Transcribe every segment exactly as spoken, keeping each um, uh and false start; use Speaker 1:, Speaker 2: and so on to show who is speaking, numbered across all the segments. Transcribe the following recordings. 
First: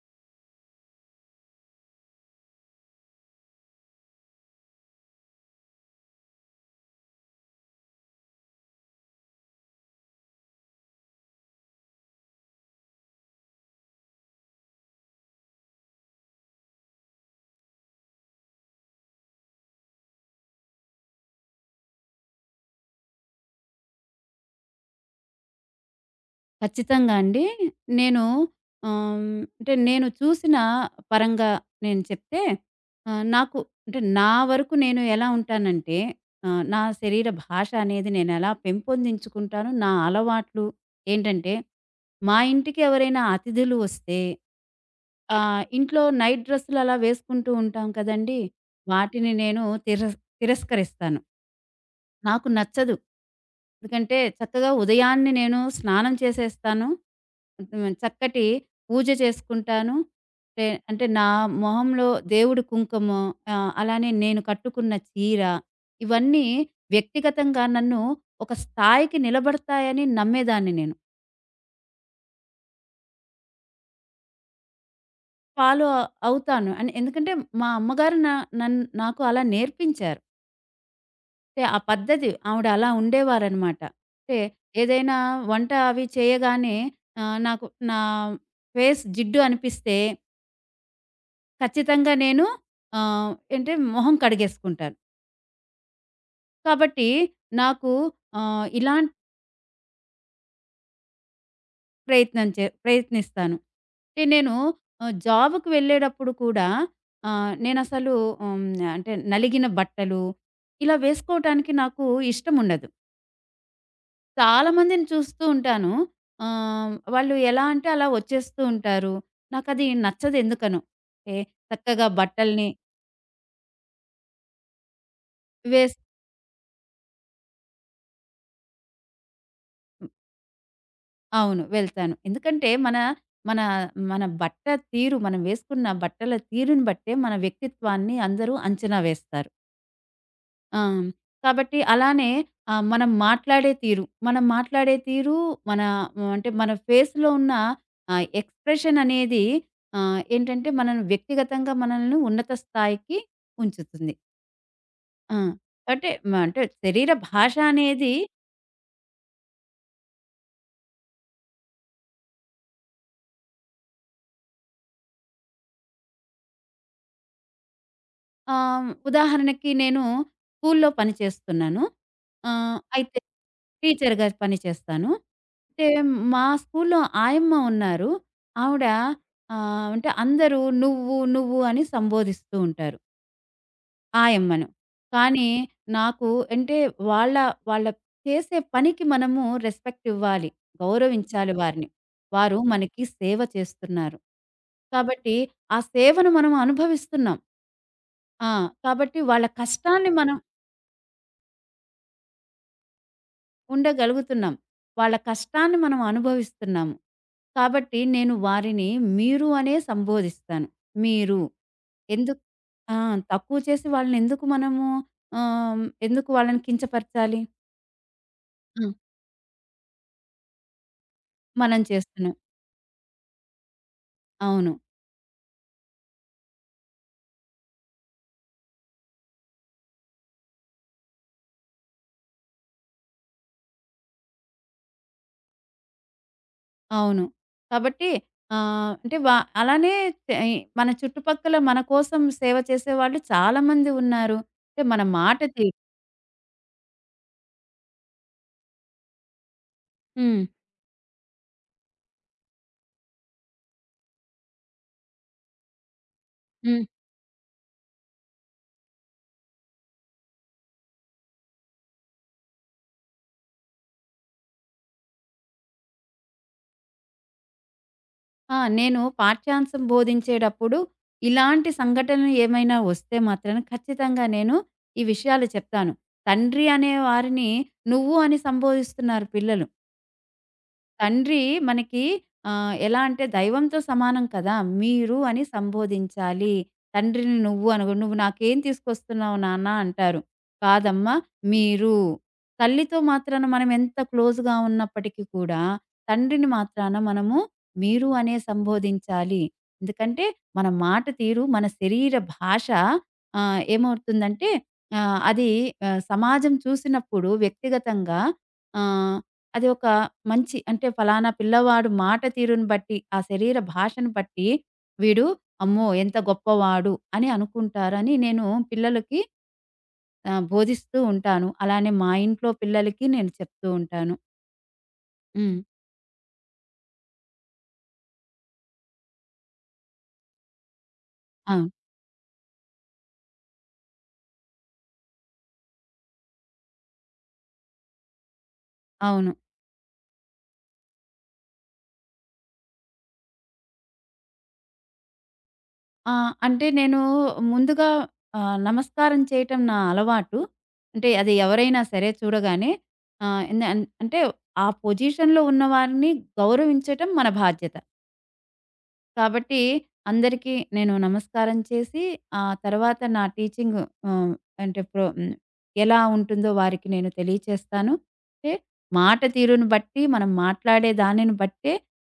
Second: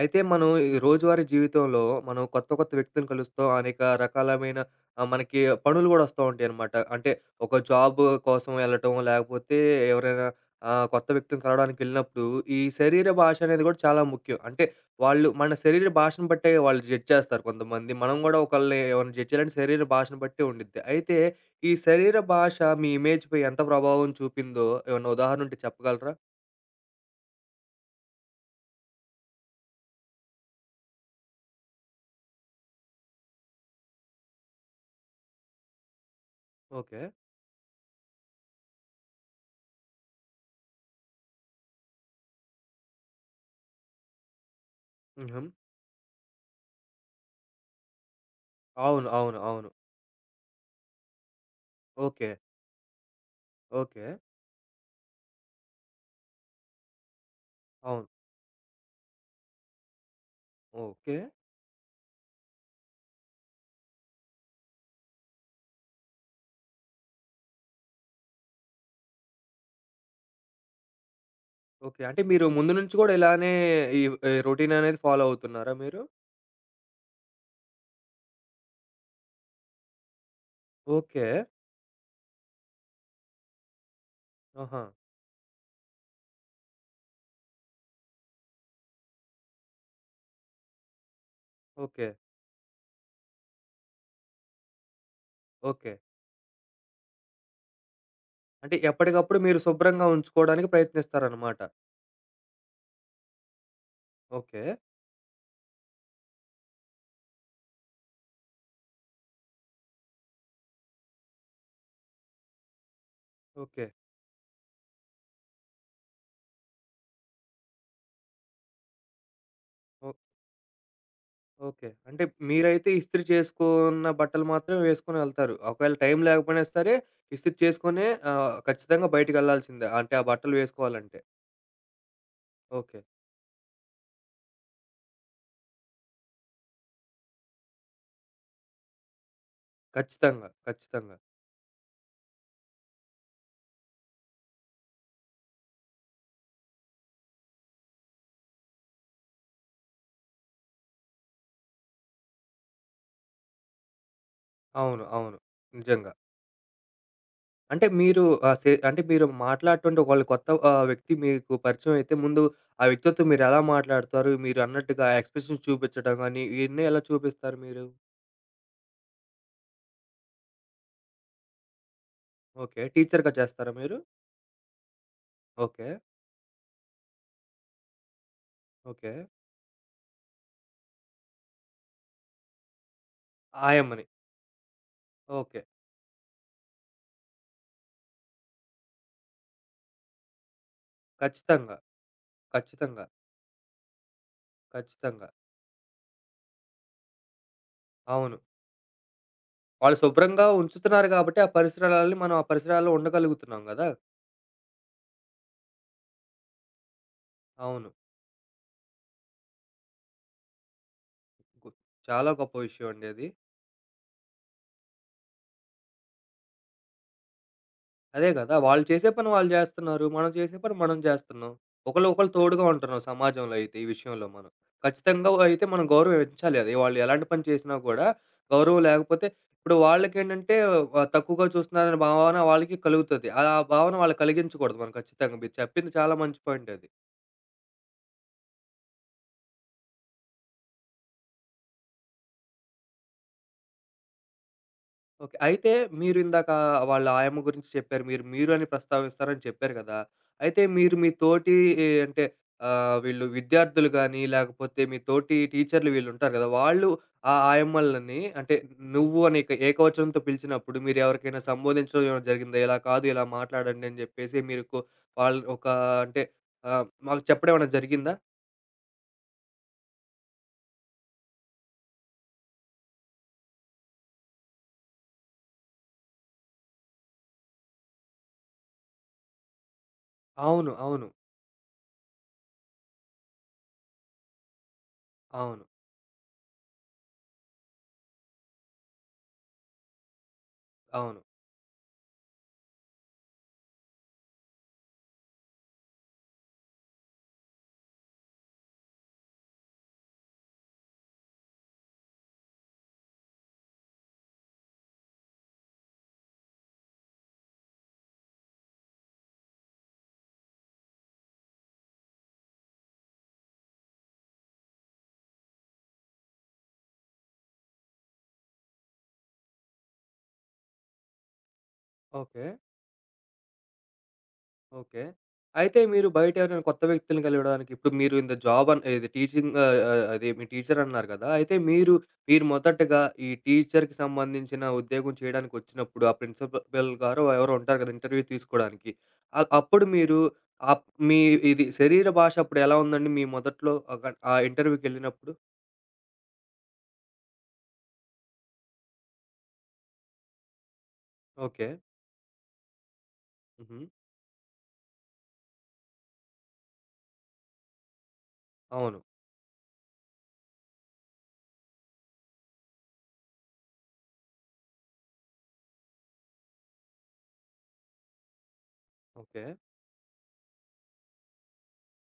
Speaker 1: అయితే మనం ఈ రోజువారీ జీవితంలో మనం కొత్త కొత్త వ్యక్తులను కలుస్తాం. అనేక రకాలమైన ఆహ్, మనకి పనులు గూడా వస్తా ఉంటాయనమాట. అంటే ఒక జాబ్ కోసం వెళ్ళటం, లేకపోతే ఎవరైనా ఆహ్, కొత్త వ్యక్తులను కలవడానికెళ్ళినప్పుడు ఈ శరీర భాష అనేది గూడా చాలా ముఖ్యం. అంటే వాళ్ళు మన శరీర భాషను బట్టే వాళ్ళు జడ్జ్ చేస్తారు కొంతమంది. మనం గూడా ఒకళ్ళని ఎవరిని జడ్జ్ చేయాలంటే శరీర భాషను బట్టే ఉండిద్ది. అయితే ఈ శరీర భాష మీ ఇమేజ్‌పై ఎంత ప్రభావం చూపిందో ఏమన్నా ఉదాహరణ ఉంటే చెప్పగలరా?
Speaker 2: ఖచ్చితంగా అండి. నేను ఆహ్, అంటే నేను చూసిన పరంగా నేను చెప్తే, ఆహ్, నాకు అంటే నా వరకు నేను ఎలా ఉంటానంటే, ఆహ్, నా
Speaker 1: ఓకే.
Speaker 2: శరీర భాష అనేది నేనెలా పెంపొందించుకుంటానో నా అలవాట్లు ఏంటంటే, మా ఇంటికి ఎవరైనా అతిథులు వస్తే
Speaker 1: హుహు.
Speaker 2: ఆహ్, ఇంట్లో నైట్ డ్రెస్సులు అలా వేసుకుంటూ ఉంటాం కదండీ!
Speaker 1: అవును.
Speaker 2: వాటిని
Speaker 1: అవును.
Speaker 2: నేను
Speaker 1: అవును.
Speaker 2: తిరస్ తిరస్కరిస్తాను.
Speaker 1: ఓకే.
Speaker 2: నాకు నచ్చదు.
Speaker 1: ఓకే.
Speaker 2: ఎందుకంటే చక్కగా ఉదయాన్నే నేను స్నానం చేసేస్తాను. హ్మ్.
Speaker 1: అవును.
Speaker 2: చక్కటి పూజ చేసుకుంటాను. అంటే అంటే
Speaker 1: ఓకే.
Speaker 2: నా మొహంలో దేవుడి కుంకుమ, ఆహ్, అలానే నేను కట్టుకున్న చీర, ఇవన్నీ వ్యక్తిగతంగా నన్ను ఒక స్థాయికి నిలబడతాయని నమ్మేదాన్ని నేను.
Speaker 1: ఓకే. అంటే మీరు ముందు నుంచి గూడా ఇలానే ఈ ఈ రొటీన్ అనేది ఫాలో అవుతున్నారా
Speaker 2: ఫాలో
Speaker 1: మీరు?
Speaker 2: అవుతాను. అని ఎందుకంటే మా అమ్మగారు నా నన్ నాకు అలా నేర్పించారు.
Speaker 1: ఓకే.
Speaker 2: అంటే ఆ పద్ధతి ఆవిడ అలా ఉండేవారనమాట. అంటే
Speaker 1: ఆహా!
Speaker 2: ఏదైనా వంట అవి చేయగానే ఆహ్, నాకు నా ఫేస్ జిడ్డు అనిపిస్తే
Speaker 1: ఓకే.
Speaker 2: ఖచ్చితంగా నేను ఆహ్, ఏంటే మొహం కడిగేసుకుంటాను.
Speaker 1: ఓకే.
Speaker 2: కాబట్టి నాకు ఆహ్,
Speaker 1: అంటే
Speaker 2: ఇలాంటి
Speaker 1: ఎప్పటికప్పుడు మీరు శుభ్రంగా ఉంచుకోవడానికి ప్రయత్నిస్తారనమాట.
Speaker 2: ప్రయత్నం చే ప్రయత్నిస్తాను. అంటే నేను
Speaker 1: ఓకే.
Speaker 2: ఆహ్, జాబ్‌కి వెళ్ళేటప్పుడు కూడా ఆహ్, నేనసలు హ్మ్, అంటే నలిగిన బట్టలు ఇలా వేసుకోవటానికి నాకు ఇష్టముండదు.
Speaker 1: ఓకే.
Speaker 2: చాలామందిని చూస్తూ ఉంటాను. ఆహ్, వాళ్ళు ఎలా అంటే అలా వచ్చేస్తూ ఉంటారు. నాకది
Speaker 1: ఓ
Speaker 2: నచ్చదు ఎందుకనో. ఏ
Speaker 1: ఓకే.
Speaker 2: చక్కగా
Speaker 1: అంటే
Speaker 2: బట్టల్ని
Speaker 1: మీరైతే ఇస్త్రీ చేసుకున్న బట్టలు మాత్రమే వేసుకొని ఎళ్తారు. ఒకవేళ
Speaker 2: వేస్
Speaker 1: టైం లేకపోయినా సరే ఇస్త్రీ చేసుకొనే ఆహ్, ఖచ్చితంగా బయటికెళ్ళాల్సిందే. అంటే ఆ బట్టలు వేసుకోవాలంటే.
Speaker 2: అవును, వెళ్తాను. ఎందుకంటే మన
Speaker 1: ఓకే.
Speaker 2: మన మన బట్ట తీరు, మనం వేసుకున్న బట్టల తీరుని బట్టే మన వ్యక్తిత్వాన్ని అందరూ అంచనా వేస్తారు.
Speaker 1: ఖచ్చితంగా.
Speaker 2: ఆ!
Speaker 1: ఖచ్చితంగా.
Speaker 2: కాబట్టి అలానే ఆహ్, మనం మాట్లాడే తీరు, మనం మాట్లాడే తీరు మన ఆహ్, అంటే మన ఫేస్‌లో ఉన్న ఆహ్, ఎక్స్‌ప్రెషన్ అనేది ఆహ్, ఏంటంటే మనల్ని వ్యక్తిగతంగా మనల్ని ఉన్నత స్థాయికి ఉంచుతుంది.
Speaker 1: అవును.
Speaker 2: ఆ!
Speaker 1: అవును.
Speaker 2: అంటే
Speaker 1: నిజంగా.
Speaker 2: మ అంటే శరీర భాష
Speaker 1: అంటే
Speaker 2: అనేది
Speaker 1: మీరు ఆహ్, సె అంటే మీరు మాట్లాడటంటే ఒకళ్ళు కొత్త ఆహ్, వ్యక్తి మీకు పరిచయం అయితే ముందు ఆ వ్యక్తితో మీరు ఎలా మాట్లాడతారు? మీరు అన్నట్టుగా ఎక్స్‌ప్రెషన్స్ చూపించడం గాని, ఇయన్నీ ఎలా చూపిస్తారు మీరు?
Speaker 2: ఆహ్, ఉదాహరణకి నేను స్కూల్‌లో పని చేస్తున్నాను. ఆహ్,
Speaker 1: ఓకే.
Speaker 2: అయితే
Speaker 1: టీచర్‌గా చేస్తారా మీరు?
Speaker 2: టీచర్‌గా పని చేస్తాను.
Speaker 1: ఓకే.
Speaker 2: అయితే మా స్కూల్‌లో ఆయమ్మ ఉన్నారు. ఆవిడ,
Speaker 1: ఓకే.
Speaker 2: ఆహ్, అంటే అందరూ "నువ్వు, నువ్వు" అని సంబోధిస్తూ ఉంటారు
Speaker 1: ఆయమ్మని.
Speaker 2: ఆయమ్మను. కానీ
Speaker 1: ఓకే.
Speaker 2: నాకు అంటే వాళ్ళ వాళ్ళ చేసే పనికి మనము రెస్పెక్ట్ ఇవ్వాలి. గౌరవించాలి
Speaker 1: ఖచ్చితంగా.
Speaker 2: వారిని. వారు మనకి
Speaker 1: ఖచ్చితంగా.
Speaker 2: సేవ చేస్తున్నారు.
Speaker 1: ఖచ్చితంగా.
Speaker 2: కాబట్టి ఆ సేవను మనం అనుభవిస్తున్నాం.
Speaker 1: అవును.
Speaker 2: ఆ! కాబట్టి వాళ్ళ
Speaker 1: వాళ్ళు
Speaker 2: కష్టాన్ని మనం
Speaker 1: శుభ్రంగా ఉంచుతున్నారు కాబట్టి ఆ పరిసరాలని మనం ఆ పరిసరాల్లో ఉండగలుగుతున్నాం గదా!
Speaker 2: ఉండగలుగుతున్నాం. వాళ్ళ కష్టాన్ని మనం అనుభవిస్తున్నాము.
Speaker 1: అవును.
Speaker 2: కాబట్టి నేను వారిని మీరు అనే సంబోధిస్తాను. మీరు.
Speaker 1: గు చాలా
Speaker 2: ఎందుకు
Speaker 1: గొప్ప విషయం
Speaker 2: ఆ!
Speaker 1: అండి అది.
Speaker 2: తక్కువ చేసి వాళ్ళని ఎందుకు మనము ఆహ్, ఎందుకు వాళ్ళని కించపరచాలి?
Speaker 1: అదే గదా! వాళ్ళు
Speaker 2: హ్మ్.
Speaker 1: చేసే పని వాళ్ళు జేస్తున్నారు. మనం చేసే పని మనం జేస్తున్నాం.
Speaker 2: మనం
Speaker 1: ఒకళ్ళు ఒకళ్ళు
Speaker 2: చేస్తున్నాం.
Speaker 1: తోడుగా ఉంటున్నాం సమాజంలో అయితే ఈ విషయంలో మనం.
Speaker 2: అవును.
Speaker 1: ఖచ్చితంగా అయితే మనం గౌరవం ఇచ్చాలి. అది వాళ్ళు ఎలాంటి పని చేసినా గూడా గౌరవం లేకపోతే ఇప్పుడు వాళ్ళకేంటంటే వ తక్కువగా చూస్తున్నారనే భావన వాళ్ళకి కలుగుతది. ఆ భావన వాళ్ళకి కలిగించకూడదు మనం ఖచ్చితంగా. మీరు చెప్పింది చాలా మంచి పాయింట్ అది.
Speaker 2: అవును. కాబట్టి ఆహ్, అంటే వా అలానే తె మన చుట్టుపక్కల మన కోసం సేవ చేసేవాళ్ళు చాలా మంది ఉన్నారు. అంటే మన
Speaker 1: ఓకే.
Speaker 2: మాట
Speaker 1: అయితే
Speaker 2: తీరు.
Speaker 1: మీరిందాక వాళ్ళ ఆయమ్మ గురించి చెప్పారు. మీరు మీరు అని ప్రస్తావిస్తారని చెప్పారు కదా!
Speaker 2: హ్మ్.
Speaker 1: అయితే మీరు మీ తోటి ఏ, అంటే ఆహ్, వీళ్ళు విద్యార్థులు గానీ, లేకపోతే మీ తోటి టీచర్లు వీళ్ళుంటారు కదా! వాళ్ళు ఆ ఆయమ్మలని అంటే నువ్వు అని ఏక ఏకవచనంతో పిలిచినప్పుడు మీరెవరికైనా సంబోధించడం ఏమైనా జరిగిందా? ఇలా కాదు, ఇలా మాట్లాడండి అని జెప్పేసి మీరు కొ వాళ్ళు ఒక అంటే ఆహ్, మాకు చెప్పడం ఏమైనా జరిగిందా?
Speaker 2: ఆ! నేను పాఠ్యాంశం బోధించేటప్పుడు ఇలాంటి సంఘటనలు ఏమైనా వస్తే మాత్రం ఖచ్చితంగా నేను ఈ విషయాలు చెప్తాను. తండ్రి అనే వారిని నువ్వు అని సంబోధిస్తున్నారు పిల్లలు.
Speaker 1: అవును. అవును.
Speaker 2: తండ్రి మనకి ఆహ్, ఎలా అంటే దైవంతో సమానం కదా! మీరు అని
Speaker 1: అవును.
Speaker 2: సంబోధించాలి. తండ్రిని నువ్వు అనగూ "నువ్వు నాకేం తీసుకొస్తున్నావు నాన్న" అంటారు. కాదమ్మా,
Speaker 1: అవును.
Speaker 2: మీరు. తల్లితో మాత్రాన మనం ఎంత క్లోజ్‌గా ఉన్నప్పటికీ కూడా తండ్రిని మాత్రాన మనము మీరు అనే సంబోధించాలి. ఎందుకంటే మన మాట తీరు, మన శరీర భాష, ఆహ్, ఏమవుతుందంటే ఆహ్, అది ఆహ్, సమాజం చూసినప్పుడు వ్యక్తిగతంగా ఆహ్ అది ఒక మంచి, అంటే ఫలానా పిల్లవాడు మాట తీరును బట్టి, ఆ శరీర భాషను బట్టి వీడు అమ్మో! ఎంత గొప్పవాడు అని అనుకుంటారని నేను పిల్లలకి ఆహ్, బోధిస్తూ ఉంటాను. అలానే మా
Speaker 1: ఓకే.
Speaker 2: ఇంట్లో పిల్లలకి నేను చెప్తూ ఉంటాను.
Speaker 1: ఓకే.
Speaker 2: హ్మ్.
Speaker 1: అయితే మీరు బయట ఎవరైనా కొత్త వ్యక్తులను కలవడానికి ఇప్పుడు మీరు ఇంత జాబ్ అన్ ఇది టీచింగ్ ఆహ్, ఆహ్, అది మీ టీచర్ అన్నారు కదా! అయితే
Speaker 2: అవును.
Speaker 1: మీరు, మీరు మొదటగా ఈ టీచర్‌కి సంబంధించిన ఉద్యోగం చేయడానికి వచ్చినప్పుడు ఆ ప్రిన్సిపల్ గారో ఎవరో ఉంటారు కదా! ఇంటర్వ్యూ తీసుకోవడానికి.
Speaker 2: అవును.
Speaker 1: అ అప్పుడు మీరు ఆప్ మీ ఇది శరీర భాష అప్పుడు ఎలా ఉందండి? మీ మొదట్లో ఆహ్, గ ఆ ఇంటర్వ్యూకెళ్ళినప్పుడు?
Speaker 2: ఆ! అంటే నేను ముందుగా ఆహ్, నమస్కారం చేయటం నా అలవాటు. అంటే అది
Speaker 1: ఓకే.
Speaker 2: ఎవరైనా సరే చూడగానే ఆహ్, ఎన్
Speaker 1: హుహు.
Speaker 2: అన్- అంటే ఆ పొజిషన్‌లో ఉన్నవారిని గౌరవించటం మన బాధ్యత.
Speaker 1: అవును.
Speaker 2: కాబట్టి అందరికీ నేను నమస్కారం చేసి, ఆ తర్వాత నా టీచింగ్ ఆహ్, అంటే ప్రొ హ్మ్, ఎలా ఉంటుందో వారికి నేను తెలియచేస్తాను. అంటే మాట
Speaker 1: ఓకే.
Speaker 2: తీరును బట్టి, మనం మాట్లాడే దానిని బట్టే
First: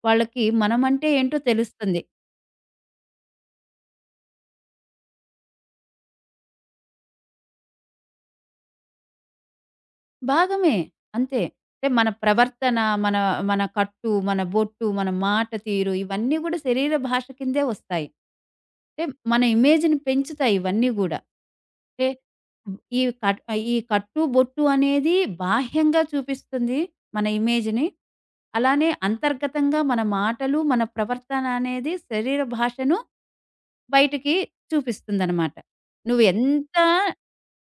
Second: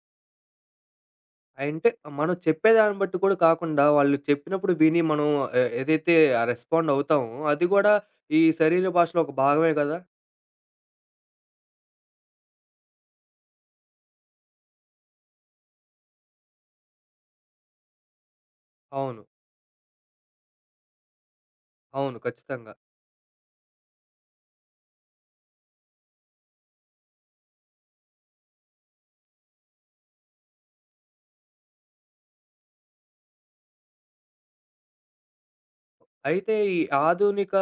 Speaker 2: వాళ్ళకి మనమంటే ఏంటో
Speaker 1: అంటే
Speaker 2: తెలుస్తుంది.
Speaker 1: మనం చెప్పేదాన్ని బట్టి కూడా కాకుండా, వాళ్ళు చెప్పినప్పుడు విని మనం ఎ ఏదైతే రెస్పాండ్ అవుతామో, అది గూడా ఈ శరీర భాషలో ఒక భాగమే గదా!
Speaker 2: భాగమే. అంతే. అంటే మన ప్రవర్తన, మన మన కట్టు, మన బొట్టు, మన మాట తీరు ఇవన్నీ గూడా శరీర భాష కిందే వస్తాయి. అంటే
Speaker 1: అవును.
Speaker 2: మన ఇమేజ్‌ని పెంచుతాయి ఇవన్నీ గూడా. అంటే
Speaker 1: అవును. ఖచ్చితంగా.
Speaker 2: ఈ కట్ ఈ కట్టు, బొట్టు అనేది బాహ్యంగా చూపిస్తుంది మన ఇమేజ్‌ని. అలానే అంతర్గతంగా మన మాటలు, మన ప్రవర్తన అనేది శరీర భాషను బయటికి చూపిస్తుందనమాట. నువ్వు
Speaker 1: అయితే
Speaker 2: ఎంత
Speaker 1: ఈ ఆధునిక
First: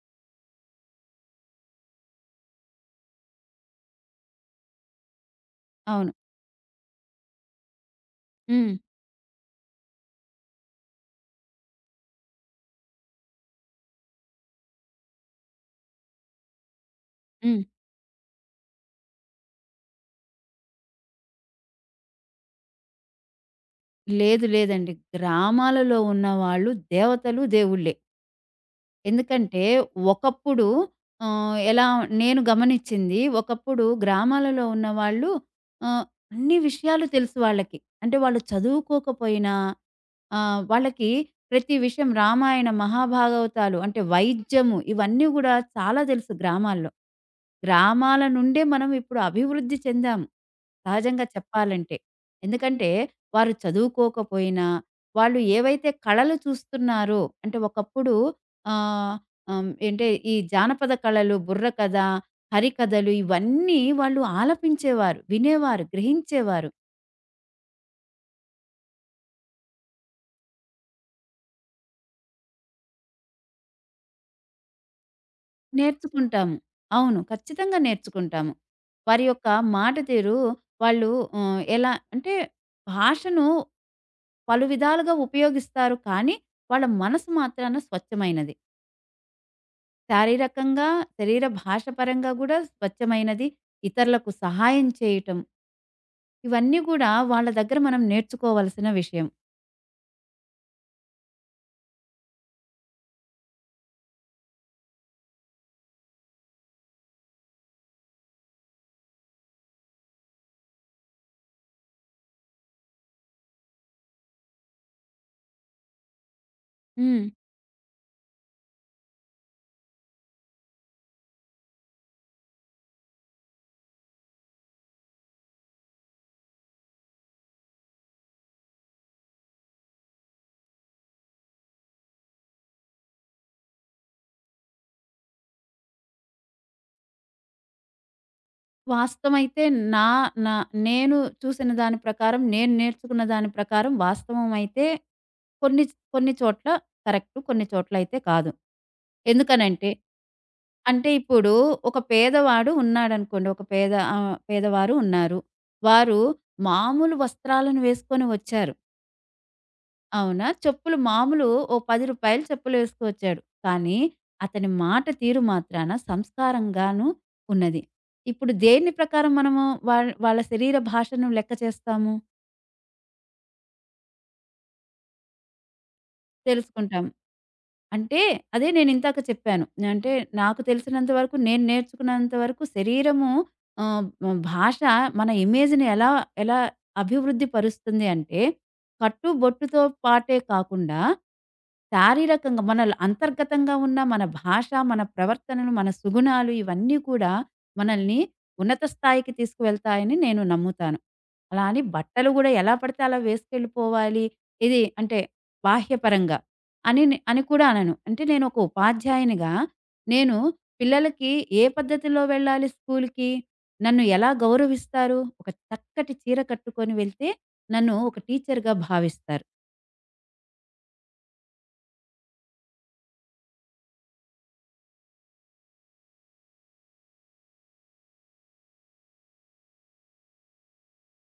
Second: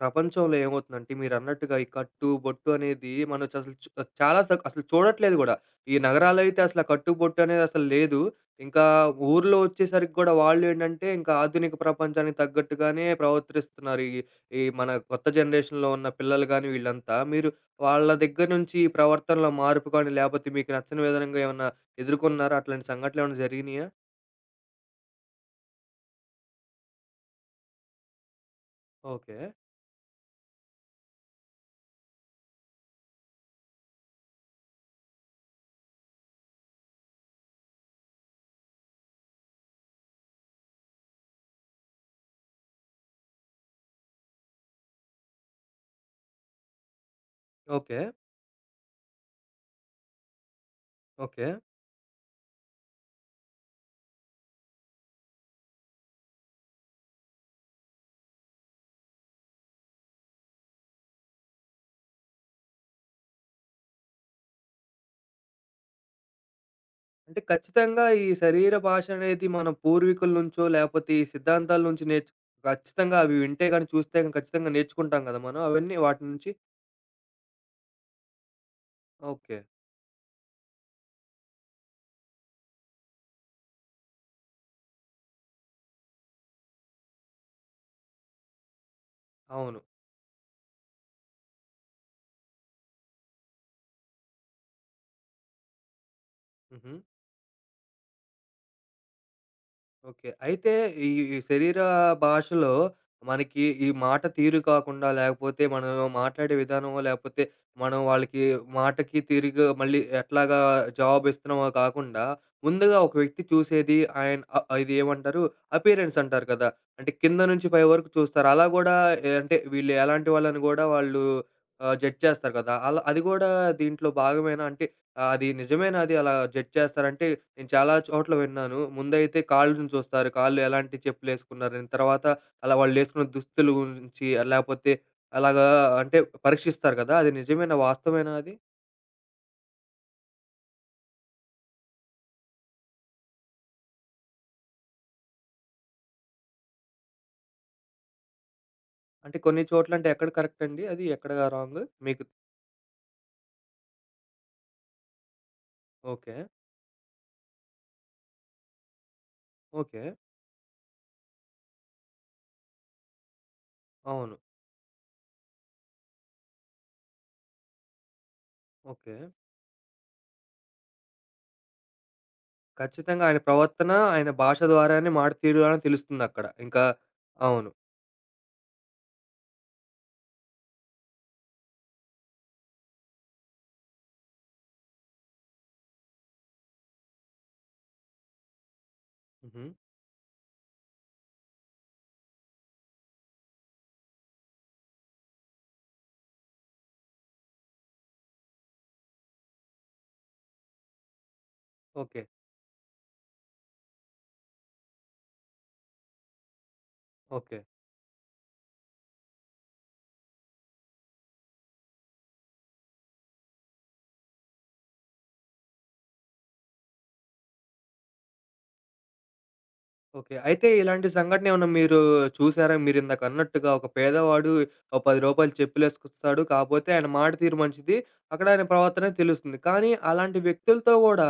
Speaker 1: ప్రపంచంలో ఏమవుతుందంటే మీరన్నట్టుగా ఈ కట్టు, బొట్టు అనేది మనం అసలు చు చాలా తక్ అసలు చూడట్లేదు గూడా. ఈ
Speaker 2: అవును.
Speaker 1: నగరాల్లో అయితే అసలు ఆ కట్టు, బొట్టు అనేది అసలు లేదు.
Speaker 2: హ్మ్.
Speaker 1: ఇంకా ఊర్లో వచ్చేసరికి గూడా వాళ్ళేంటంటే ఇంకా ఆధునిక ప్రపంచానికి తగ్గట్టుగానే ప్రవర్తిస్తున్నారు. ఈ ఈ మన కొత్త జనరేషన్‌లో ఉన్న పిల్లలు గానీ వీళ్ళంతా. మీరు
Speaker 2: హ్మ్.
Speaker 1: వాళ్ళ దగ్గర నుంచి ఈ ప్రవర్తనలో మార్పు కానీ, లేపోతే మీకు నచ్చని విధంగా ఏమన్నా ఎదుర్కొన్నారా? అట్లాంటి సంఘటనలేమన్నా జరిగినియా?
Speaker 2: లేదు లేదండి. గ్రామాలలో ఉన్నవాళ్ళు దేవతలు, దేవుళ్ళే.
Speaker 1: ఓకే.
Speaker 2: ఎందుకంటే ఒకప్పుడు ఆహ్, ఎలా నేను గమనించింది, ఒకప్పుడు గ్రామాలలో ఉన్నవాళ్ళు, ఆహ్, అన్ని విషయాలు తెలుసు వాళ్ళకి. అంటే వాళ్ళు చదువుకోకపోయినా ఆ! వాళ్ళకి ప్రతి విషయం, రామాయణ, మహాభాగవతాలు, అంటే వైద్యము, ఇవన్నీ గూడా చాలా తెలుసు గ్రామాల్లో.
Speaker 1: ఓకే.
Speaker 2: గ్రామాల నుండే మనం ఇప్పుడు అభివృద్ధి చెందాము. సహజంగా
Speaker 1: ఓకే.
Speaker 2: చెప్పాలంటే. ఎందుకంటే వారు చదువుకోకపోయినా, వాళ్ళు ఏవైతే కళలు చూస్తున్నారో, అంటే ఒకప్పుడు ఆహ్, ఆహ్, ఏంటే ఈ జానపద కళలు, బుర్రకథ, హరికథలు, ఇవన్నీ వాళ్ళు ఆలపించేవారు, వినేవారు, గ్రహించేవారు.
Speaker 1: అంటే ఖచ్చితంగా ఈ శరీర భాష అనేది మన పూర్వీకుల నుంచో, లేపోతే ఈ సిద్ధాంతాల నుంచి నేర్చు ఖచ్చితంగా అవి వింటే గాని, చూస్తే గాని ఖచ్చితంగా నేర్చుకుంటాం గదా మనం. అవన్నీ వాటి నుంచి
Speaker 2: నేర్చుకుంటాము. అవును. ఖచ్చితంగా నేర్చుకుంటాము. వారి యొక్క
Speaker 1: ఓకే.
Speaker 2: మాట తీరు, వాళ్ళు ఆహ్, ఎలా అంటే భాషను పలు విధాలుగా ఉపయోగిస్తారు. కానీ వాళ్ళ మనసు మాత్రాన స్వచ్ఛమైనది.
Speaker 1: అవును.
Speaker 2: శారీరకంగా, శరీర భాష పరంగా గూడా స్వచ్ఛమైనది. ఇతరులకు సహాయం చేయటం, ఇవన్నీ
Speaker 1: హుహు.
Speaker 2: గూడా వాళ్ళ దగ్గర మనం నేర్చుకోవాల్సిన విషయం.
Speaker 1: ఓకే. అయితే ఈ ఈ శరీర భాషలో మనకి ఈ మాట తీరు కాకుండా లేకపోతే మనం మాట్లాడే విధానమో లేకపోతే మనం వాళ్ళకి మాటకి తీరుగా మళ్ళీ ఎట్లాగా జవాబు ఇస్తున్నామో కాకుండా ముందుగా ఒక వ్యక్తి చూసేది ఆయన అ- ఇది ఏమంటారు అపియరెన్స్ అంటారు కదా అంటే
Speaker 2: హ్మ్.
Speaker 1: కింద నుంచి పై వరకు చూస్తారు అలా కూడా ఏ అంటే వీళ్ళు ఎలాంటి వాళ్ళని కూడా వాళ్ళు జడ్జ్ చేస్తారు కదా అలా అది కూడా దీంట్లో భాగమేనా అంటే ఆ! అది నిజమేనా అది అలా జడ్జ్ చేస్తారంటే, నేను చాలా చోట్ల విన్నాను. ముందైతే కాళ్ళుని చూస్తారు. కాళ్ళు ఎలాంటి చెప్పులేసుకున్నారని. తర్వాత అలా వాళ్ళేసుకున్న దుస్తుల గురించి లేపోతే అలాగా అంటే పరీక్షిస్తారు కదా! అది నిజమేనా? వాస్తవేనా అది?
Speaker 2: వాస్తవమైతే, నా నా నేను చూసిన దాని ప్రకారం, నేను నేర్చుకున్న దాని ప్రకారం, వాస్తవం అయితే కొన్ని కొన్ని చోట్ల కరెక్ట్. కొన్ని చోట్లయితే కాదు.
Speaker 1: అంటే కొన్ని
Speaker 2: ఎందుకనంటే,
Speaker 1: చోట్ల అంటే ఎక్కడ కరెక్ట్ అండి అది?
Speaker 2: అంటే
Speaker 1: ఎక్కడ
Speaker 2: ఇప్పుడు
Speaker 1: రాంగ్?
Speaker 2: ఒక
Speaker 1: మీకు
Speaker 2: పేదవాడు ఉన్నాడనుకోండి. ఒక పేద ఆహ్, పేదవారు ఉన్నారు. వారు
Speaker 1: ఓకే.
Speaker 2: మామూలు వస్త్రాలను వేసుకొని వచ్చారు.
Speaker 1: ఓకే.
Speaker 2: అవునా? చెప్పులు మామూలు, ఓ రూ. పది చెప్పులు వేసుకొచ్చాడు. కానీ
Speaker 1: అవును.
Speaker 2: అతని మాట తీరు మాత్రాన సంస్కారంగాను ఉన్నది. ఇప్పుడు దేన్ని
Speaker 1: ఓకే.
Speaker 2: ప్రకారం మనము వాళ్ వాళ్ళ శరీర భాషను లెక్క చేస్తాము?
Speaker 1: ఖచ్చితంగా ఆయన ప్రవర్తన, ఆయన భాష ద్వారానే మాట తీరు ద్వారానే తెలుస్తుందక్కడ. ఇంకా
Speaker 2: తెలుసుకుంటాం.
Speaker 1: అవును.
Speaker 2: అంటే అదే నేనిందాక చెప్పాను. అంటే నాకు తెలిసినంత వరకు, నేను నేర్చుకున్నంత వరకు, శరీరము ఆహ్, హ్మ్, భాష మన ఇమేజ్‌ని ఎలా ఎలా అభివృద్ధి పరుస్తుంది అంటే, కట్టు,
Speaker 1: హుహు.
Speaker 2: బొట్టుతో పాటే కాకుండా శారీరకంగా మన అంతర్గతంగా ఉన్న మన భాష, మన ప్రవర్తనలు, మన సుగుణాలు, ఇవన్నీ కూడా మనల్ని ఉన్నత స్థాయికి తీసుకువెళ్తాయని నేను నమ్ముతాను. అలా అని
Speaker 1: ఓకే.
Speaker 2: బట్టలు గూడా ఎలా పడితే అలా వేసుకెళ్ళిపోవాలి, ఇది అంటే బాహ్యపరంగా అని నే అని
Speaker 1: ఓకే.
Speaker 2: కూడా అనను. అంటే నేనొక ఉపాధ్యాయునిగా, నేను పిల్లలకి ఏ పద్ధతిలో వెళ్ళాలి స్కూలుకి, నన్ను ఎలా గౌరవిస్తారు? ఒక చక్కటి చీర కట్టుకొని వెళ్తే, నన్ను ఒక టీచర్‌గా భావిస్తారు.
Speaker 1: ఓకే. అయితే ఇలాంటి సంఘటన ఏమన్నా మీరు చూసారా? మీరిందాక అన్నట్టుగా ఒక పేదవాడు ఓ రూ. పది చెప్పులేసుకొస్తాడు. కాపోతే ఆయన మాట తీరు మంచిది. అక్కడ ఆయన ప్రవర్తన తెలుస్తుంది. కానీ అలాంటి వ్యక్తులతో గూడా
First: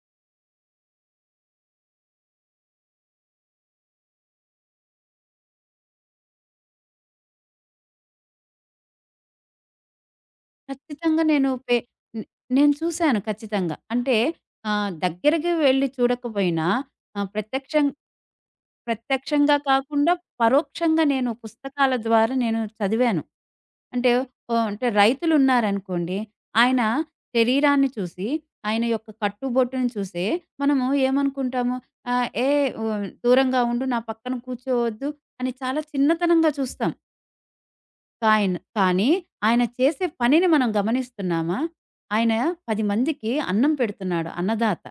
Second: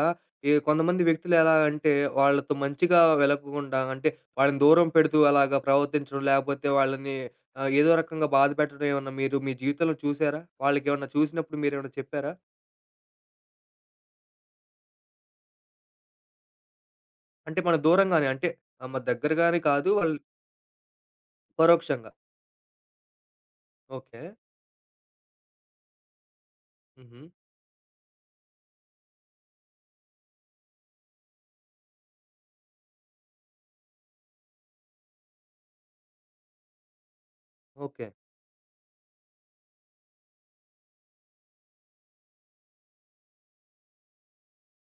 Speaker 1: ఈ కొంతమంది వ్యక్తులు ఎలా అంటే వాళ్ళతో మంచిగా వెలగకుండా అంటే వాళ్ళని దూరం పెడుతూ అలాగా ప్రవర్తించడం లేకపోతే వాళ్ళని ఆహ్, ఏదో రకంగా బాధపెట్టడం ఏమన్నా మీరు మీ జీవితంలో చూసారా? వాళ్ళకేమన్నా
Speaker 2: ఖచ్చితంగా నేను
Speaker 1: చూసినప్పుడు
Speaker 2: పే
Speaker 1: మీరేమన్నా
Speaker 2: నే
Speaker 1: చెప్పారా?
Speaker 2: నేను చూసాను ఖచ్చితంగా. అంటే ఆహ్, దగ్గరకి వెళ్లి చూడకపోయినా ఆహ్,
Speaker 1: అంటే మన
Speaker 2: ప్రత్యక్షం
Speaker 1: దూరంగానే అంటే ఆహ్, మన
Speaker 2: ప్రత్యక్షంగా
Speaker 1: దగ్గరగానే కాదు
Speaker 2: కాకుండా,
Speaker 1: వాళ్ళు
Speaker 2: పరోక్షంగా నేను పుస్తకాల
Speaker 1: పరోక్షంగా.
Speaker 2: ద్వారా నేను చదివాను. అంటే
Speaker 1: ఓకే.
Speaker 2: ఓహ్, అంటే రైతులున్నారనుకోండి. ఆయన
Speaker 1: హుహు.
Speaker 2: శరీరాన్ని చూసి, ఆయన యొక్క కట్టుబొట్టును చూసే మనము ఏమనుకుంటాము ఆహ్, ఏ ఉ, దూరంగా ఉండు, నా పక్కన కూర్చోవద్దు అని చాలా చిన్నతనంగా చూస్తాం.
Speaker 1: ఓకే.
Speaker 2: కాయిన్ కానీ ఆయన చేసే పనిని మనం గమనిస్తున్నామా? ఆయన పది మందికి అన్నం పెడుతున్నాడు అన్నదాత.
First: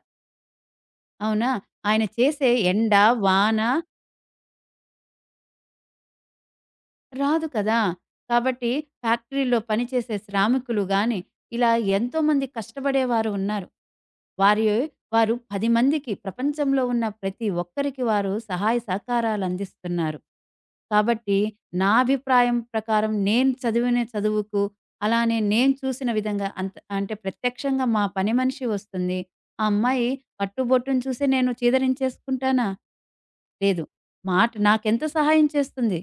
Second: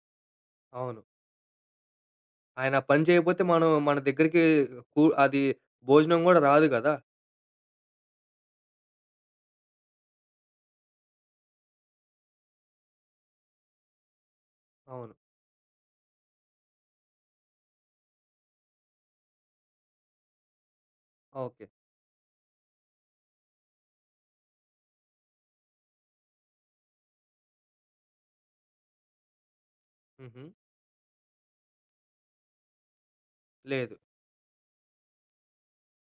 Speaker 1: అవును.
Speaker 2: అవునా? ఆయన చేసే
Speaker 1: ఆయన
Speaker 2: ఎండ,
Speaker 1: పని చేయకపోతే
Speaker 2: వాన,
Speaker 1: మనం మన దగ్గరికి కు అది భోజనం గూడా రాదు గదా!
Speaker 2: రాదు కదా! కాబట్టి ఫ్యాక్టరీలో పనిచేసే శ్రామికులు గాని, ఇలా ఎంతోమంది కష్టపడేవారు ఉన్నారు. వారి
Speaker 1: అవును.
Speaker 2: వారు పది మందికి, ప్రపంచంలో ఉన్న ప్రతి ఒక్కరికి వారు సహాయ సహకారాలు అందిస్తున్నారు. కాబట్టి
Speaker 1: ఓకే.
Speaker 2: నా అభిప్రాయం ప్రకారం, నేను చదివిన చదువుకు, అలానే నేను చూసిన విధంగా అంత అంటే ప్రత్యక్షంగా మా పని మనిషి వస్తుంది. ఆ అమ్మాయి
Speaker 1: హుహు.
Speaker 2: కట్టుబొట్టును చూసి నేను చీదరించేసుకుంటానా? లేదు.
Speaker 1: లేదు.
Speaker 2: మాట నాకెంత సహాయం చేస్తుంది.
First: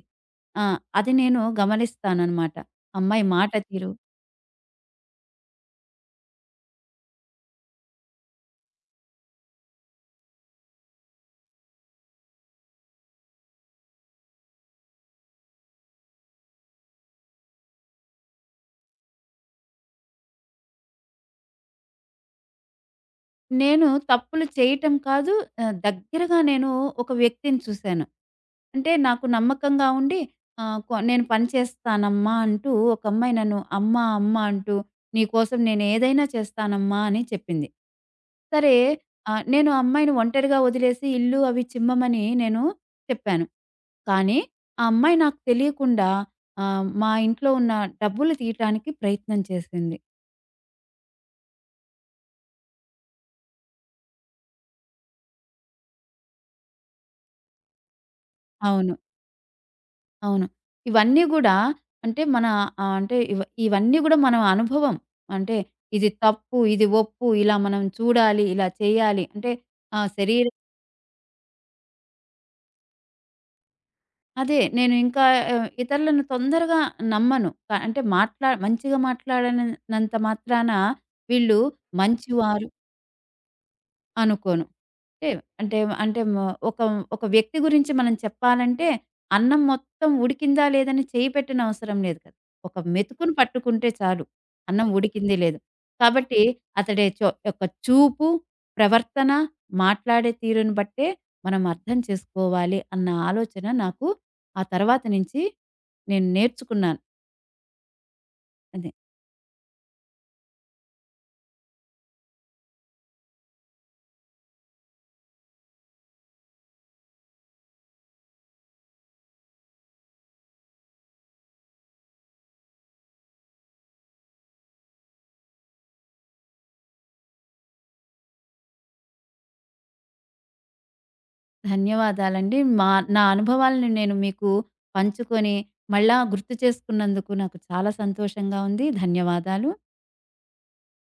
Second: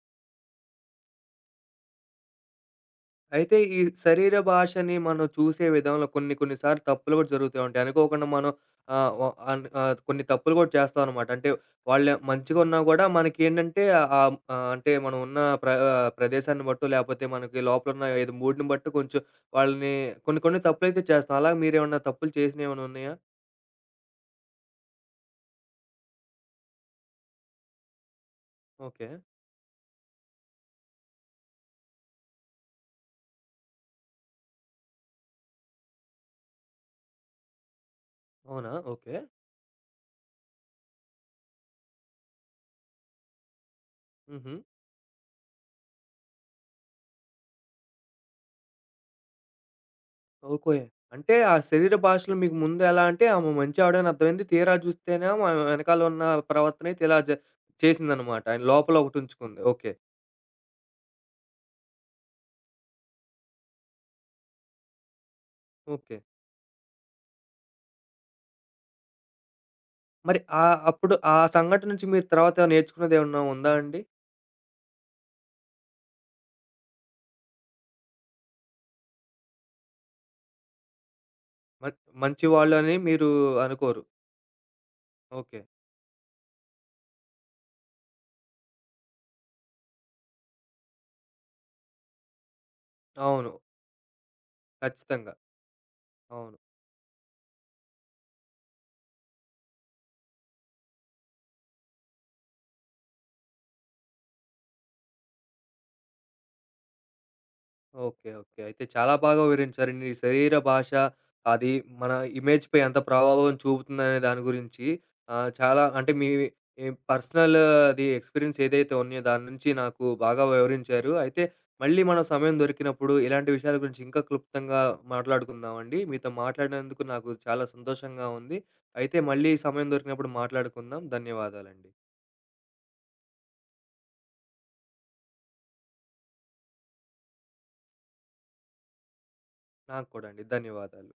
Speaker 2: ఆ! అది నేను గమనిస్తాననమాట. అమ్మాయి మాట
Speaker 1: అయితే ఈ
Speaker 2: తీరు,
Speaker 1: శరీర భాషని మనం చూసే విధంలో కొన్ని కొన్ని సార్లు తప్పులు గూడా జరుగుతా ఉంటాయి. అనుకోకుండా మనం ఆహ్, వ అన్ ఆహ్, కొన్ని తప్పులు గూడా చేస్తామనమాట. అంటే వాళ్ళు మంచిగా ఉన్నా గూడా మనకేంటంటే ఆహ్, ఆహ్, అంటే మనం ఉన్న ప్ర ఆహ్, ప్రదేశాన్ని బట్టో లేపోతే మనకి లోపలున్న ఏదో మూడ్‌ని బట్టి కొంచెం వాళ్ళని కొన్ని కొన్ని తప్పులైతే చేస్తాం. అలాగ మీరేమన్నా తప్పులు చేసినయేమన్నా ఉన్నాయా?
Speaker 2: నేను తప్పులు చేయటం కాదు. ఆహ్, దగ్గరగా నేను ఒక వ్యక్తిని చూసాను. అంటే
Speaker 1: ఓకే.
Speaker 2: నాకు నమ్మకంగా ఉండి ఆహ్, కొ నేను పని చేస్తానమ్మా అంటూ ఒక అమ్మాయి నన్ను అమ్మ, అమ్మ అంటూ నీకోసం నేను ఏదైనా చేస్తానమ్మా అని చెప్పింది.
Speaker 1: అవునా?
Speaker 2: సరే,
Speaker 1: ఓకే.
Speaker 2: ఆహ్, నేను ఆ అమ్మాయిని ఒంటరిగా వదిలేసి ఇల్లు అవి చిమ్మమని నేను చెప్పాను. కానీ
Speaker 1: హుహు.
Speaker 2: ఆ అమ్మాయి నాకు తెలియకుండా ఆహ్, మా ఇంట్లో ఉన్న డబ్బులు తీయటానికి ప్రయత్నం చేసింది.
Speaker 1: ఓకే. అంటే ఆ శరీర భాషలు మీకు ముందు ఎలా అంటే ఆమె మంచి ఆవిడని అర్థమైంది. తీరా చూస్తేనేమో ఆమె వెనకాల ఉన్న ప్రవర్తన అయితే ఇలా జ చేసిందనమాట. ఆయన
Speaker 2: అవును.
Speaker 1: లోపల ఒకటి ఉంచుకుంది. ఓకే.
Speaker 2: అవును. ఇవన్నీ గూడా, అంటే మన ఆహ్, అంటే ఇవ ఇవన్నీ గూడా మన అనుభవం. అంటే ఇది
Speaker 1: ఓకే.
Speaker 2: తప్పు, ఇది ఒప్పు, ఇలా మనం చూడాలి, ఇలా చేయాలి, అంటే ఆహ్,
Speaker 1: మరి
Speaker 2: శరీర
Speaker 1: ఆహ్, అప్పుడు ఆ సంఘటన నుంచి మీరు తర్వాత నేర్చుకున్నదేమన్నా ఉందా అండి?
Speaker 2: అదే నేను ఇంకా ఆహ్, ఇతరులను తొందరగా నమ్మను. క అంటే మాట్లా మంచిగా మాట్లాడనంత మాత్రాన వీళ్ళు
Speaker 1: మ
Speaker 2: మంచివారు
Speaker 1: మంచివాళ్ళు అని మీరు అనుకోరు.
Speaker 2: అనుకోను. అంటే
Speaker 1: ఓకే.
Speaker 2: అంటే అంటే మ ఒక ఒక వ్యక్తి గురించి మనం చెప్పాలంటే, అన్నం మొత్తం ఉడికిందా లేదని చేయి పెట్టిన అవసరం లేదు కదా! ఒక మెతుకుని
Speaker 1: అవును.
Speaker 2: పట్టుకుంటే చాలు. అన్నం
Speaker 1: ఖచ్చితంగా.
Speaker 2: ఉడికింది లేదు. కాబట్టి
Speaker 1: అవును.
Speaker 2: అతడి చొ యొక్క చూపు, ప్రవర్తన, మాట్లాడే తీరుని బట్టే మనం అర్థం చేసుకోవాలి అన్న ఆలోచన నాకు ఆ తర్వాత నుంచి నేను నేర్చుకున్నాను.
Speaker 1: ఓకే. ఓకే. అయితే
Speaker 2: అది.
Speaker 1: చాలా బాగా వివరించారండి. ఈ శరీర భాష, అది మన ఇమేజ్‌పై ఎంత ప్రభావం చూపుతుందనే దాని గురించి ఆహ్, చాలా అంటే మీ ఈ పర్సనల్ అది ఎక్స్‌పీరియన్స్ ఏదైతే ఉన్నాయో దాని నుంచి నాకు బాగా వివరించారు. అయితే మళ్ళీ మనం సమయం దొరికినప్పుడు ఇలాంటి విషయాల గురించి ఇంకా క్లుప్తంగా మాట్లాడుకుందామండి. మీతో మాట్లాడినందుకు నాకు చాలా సంతోషంగా ఉంది. అయితే మళ్ళీ సమయం దొరికినప్పుడు మాట్లాడుకుందాం. ధన్యవాదాలండి.
Speaker 2: ధన్యవాదాలండి. మా నా అనుభవాలను నేను మీకు పంచుకొని, మళ్ళా గుర్తు చేసుకున్నందుకు నాకు చాలా సంతోషంగా ఉంది. ధన్యవాదాలు.
Speaker 1: నాకు కూడా అండి. ధన్యవాదాలు.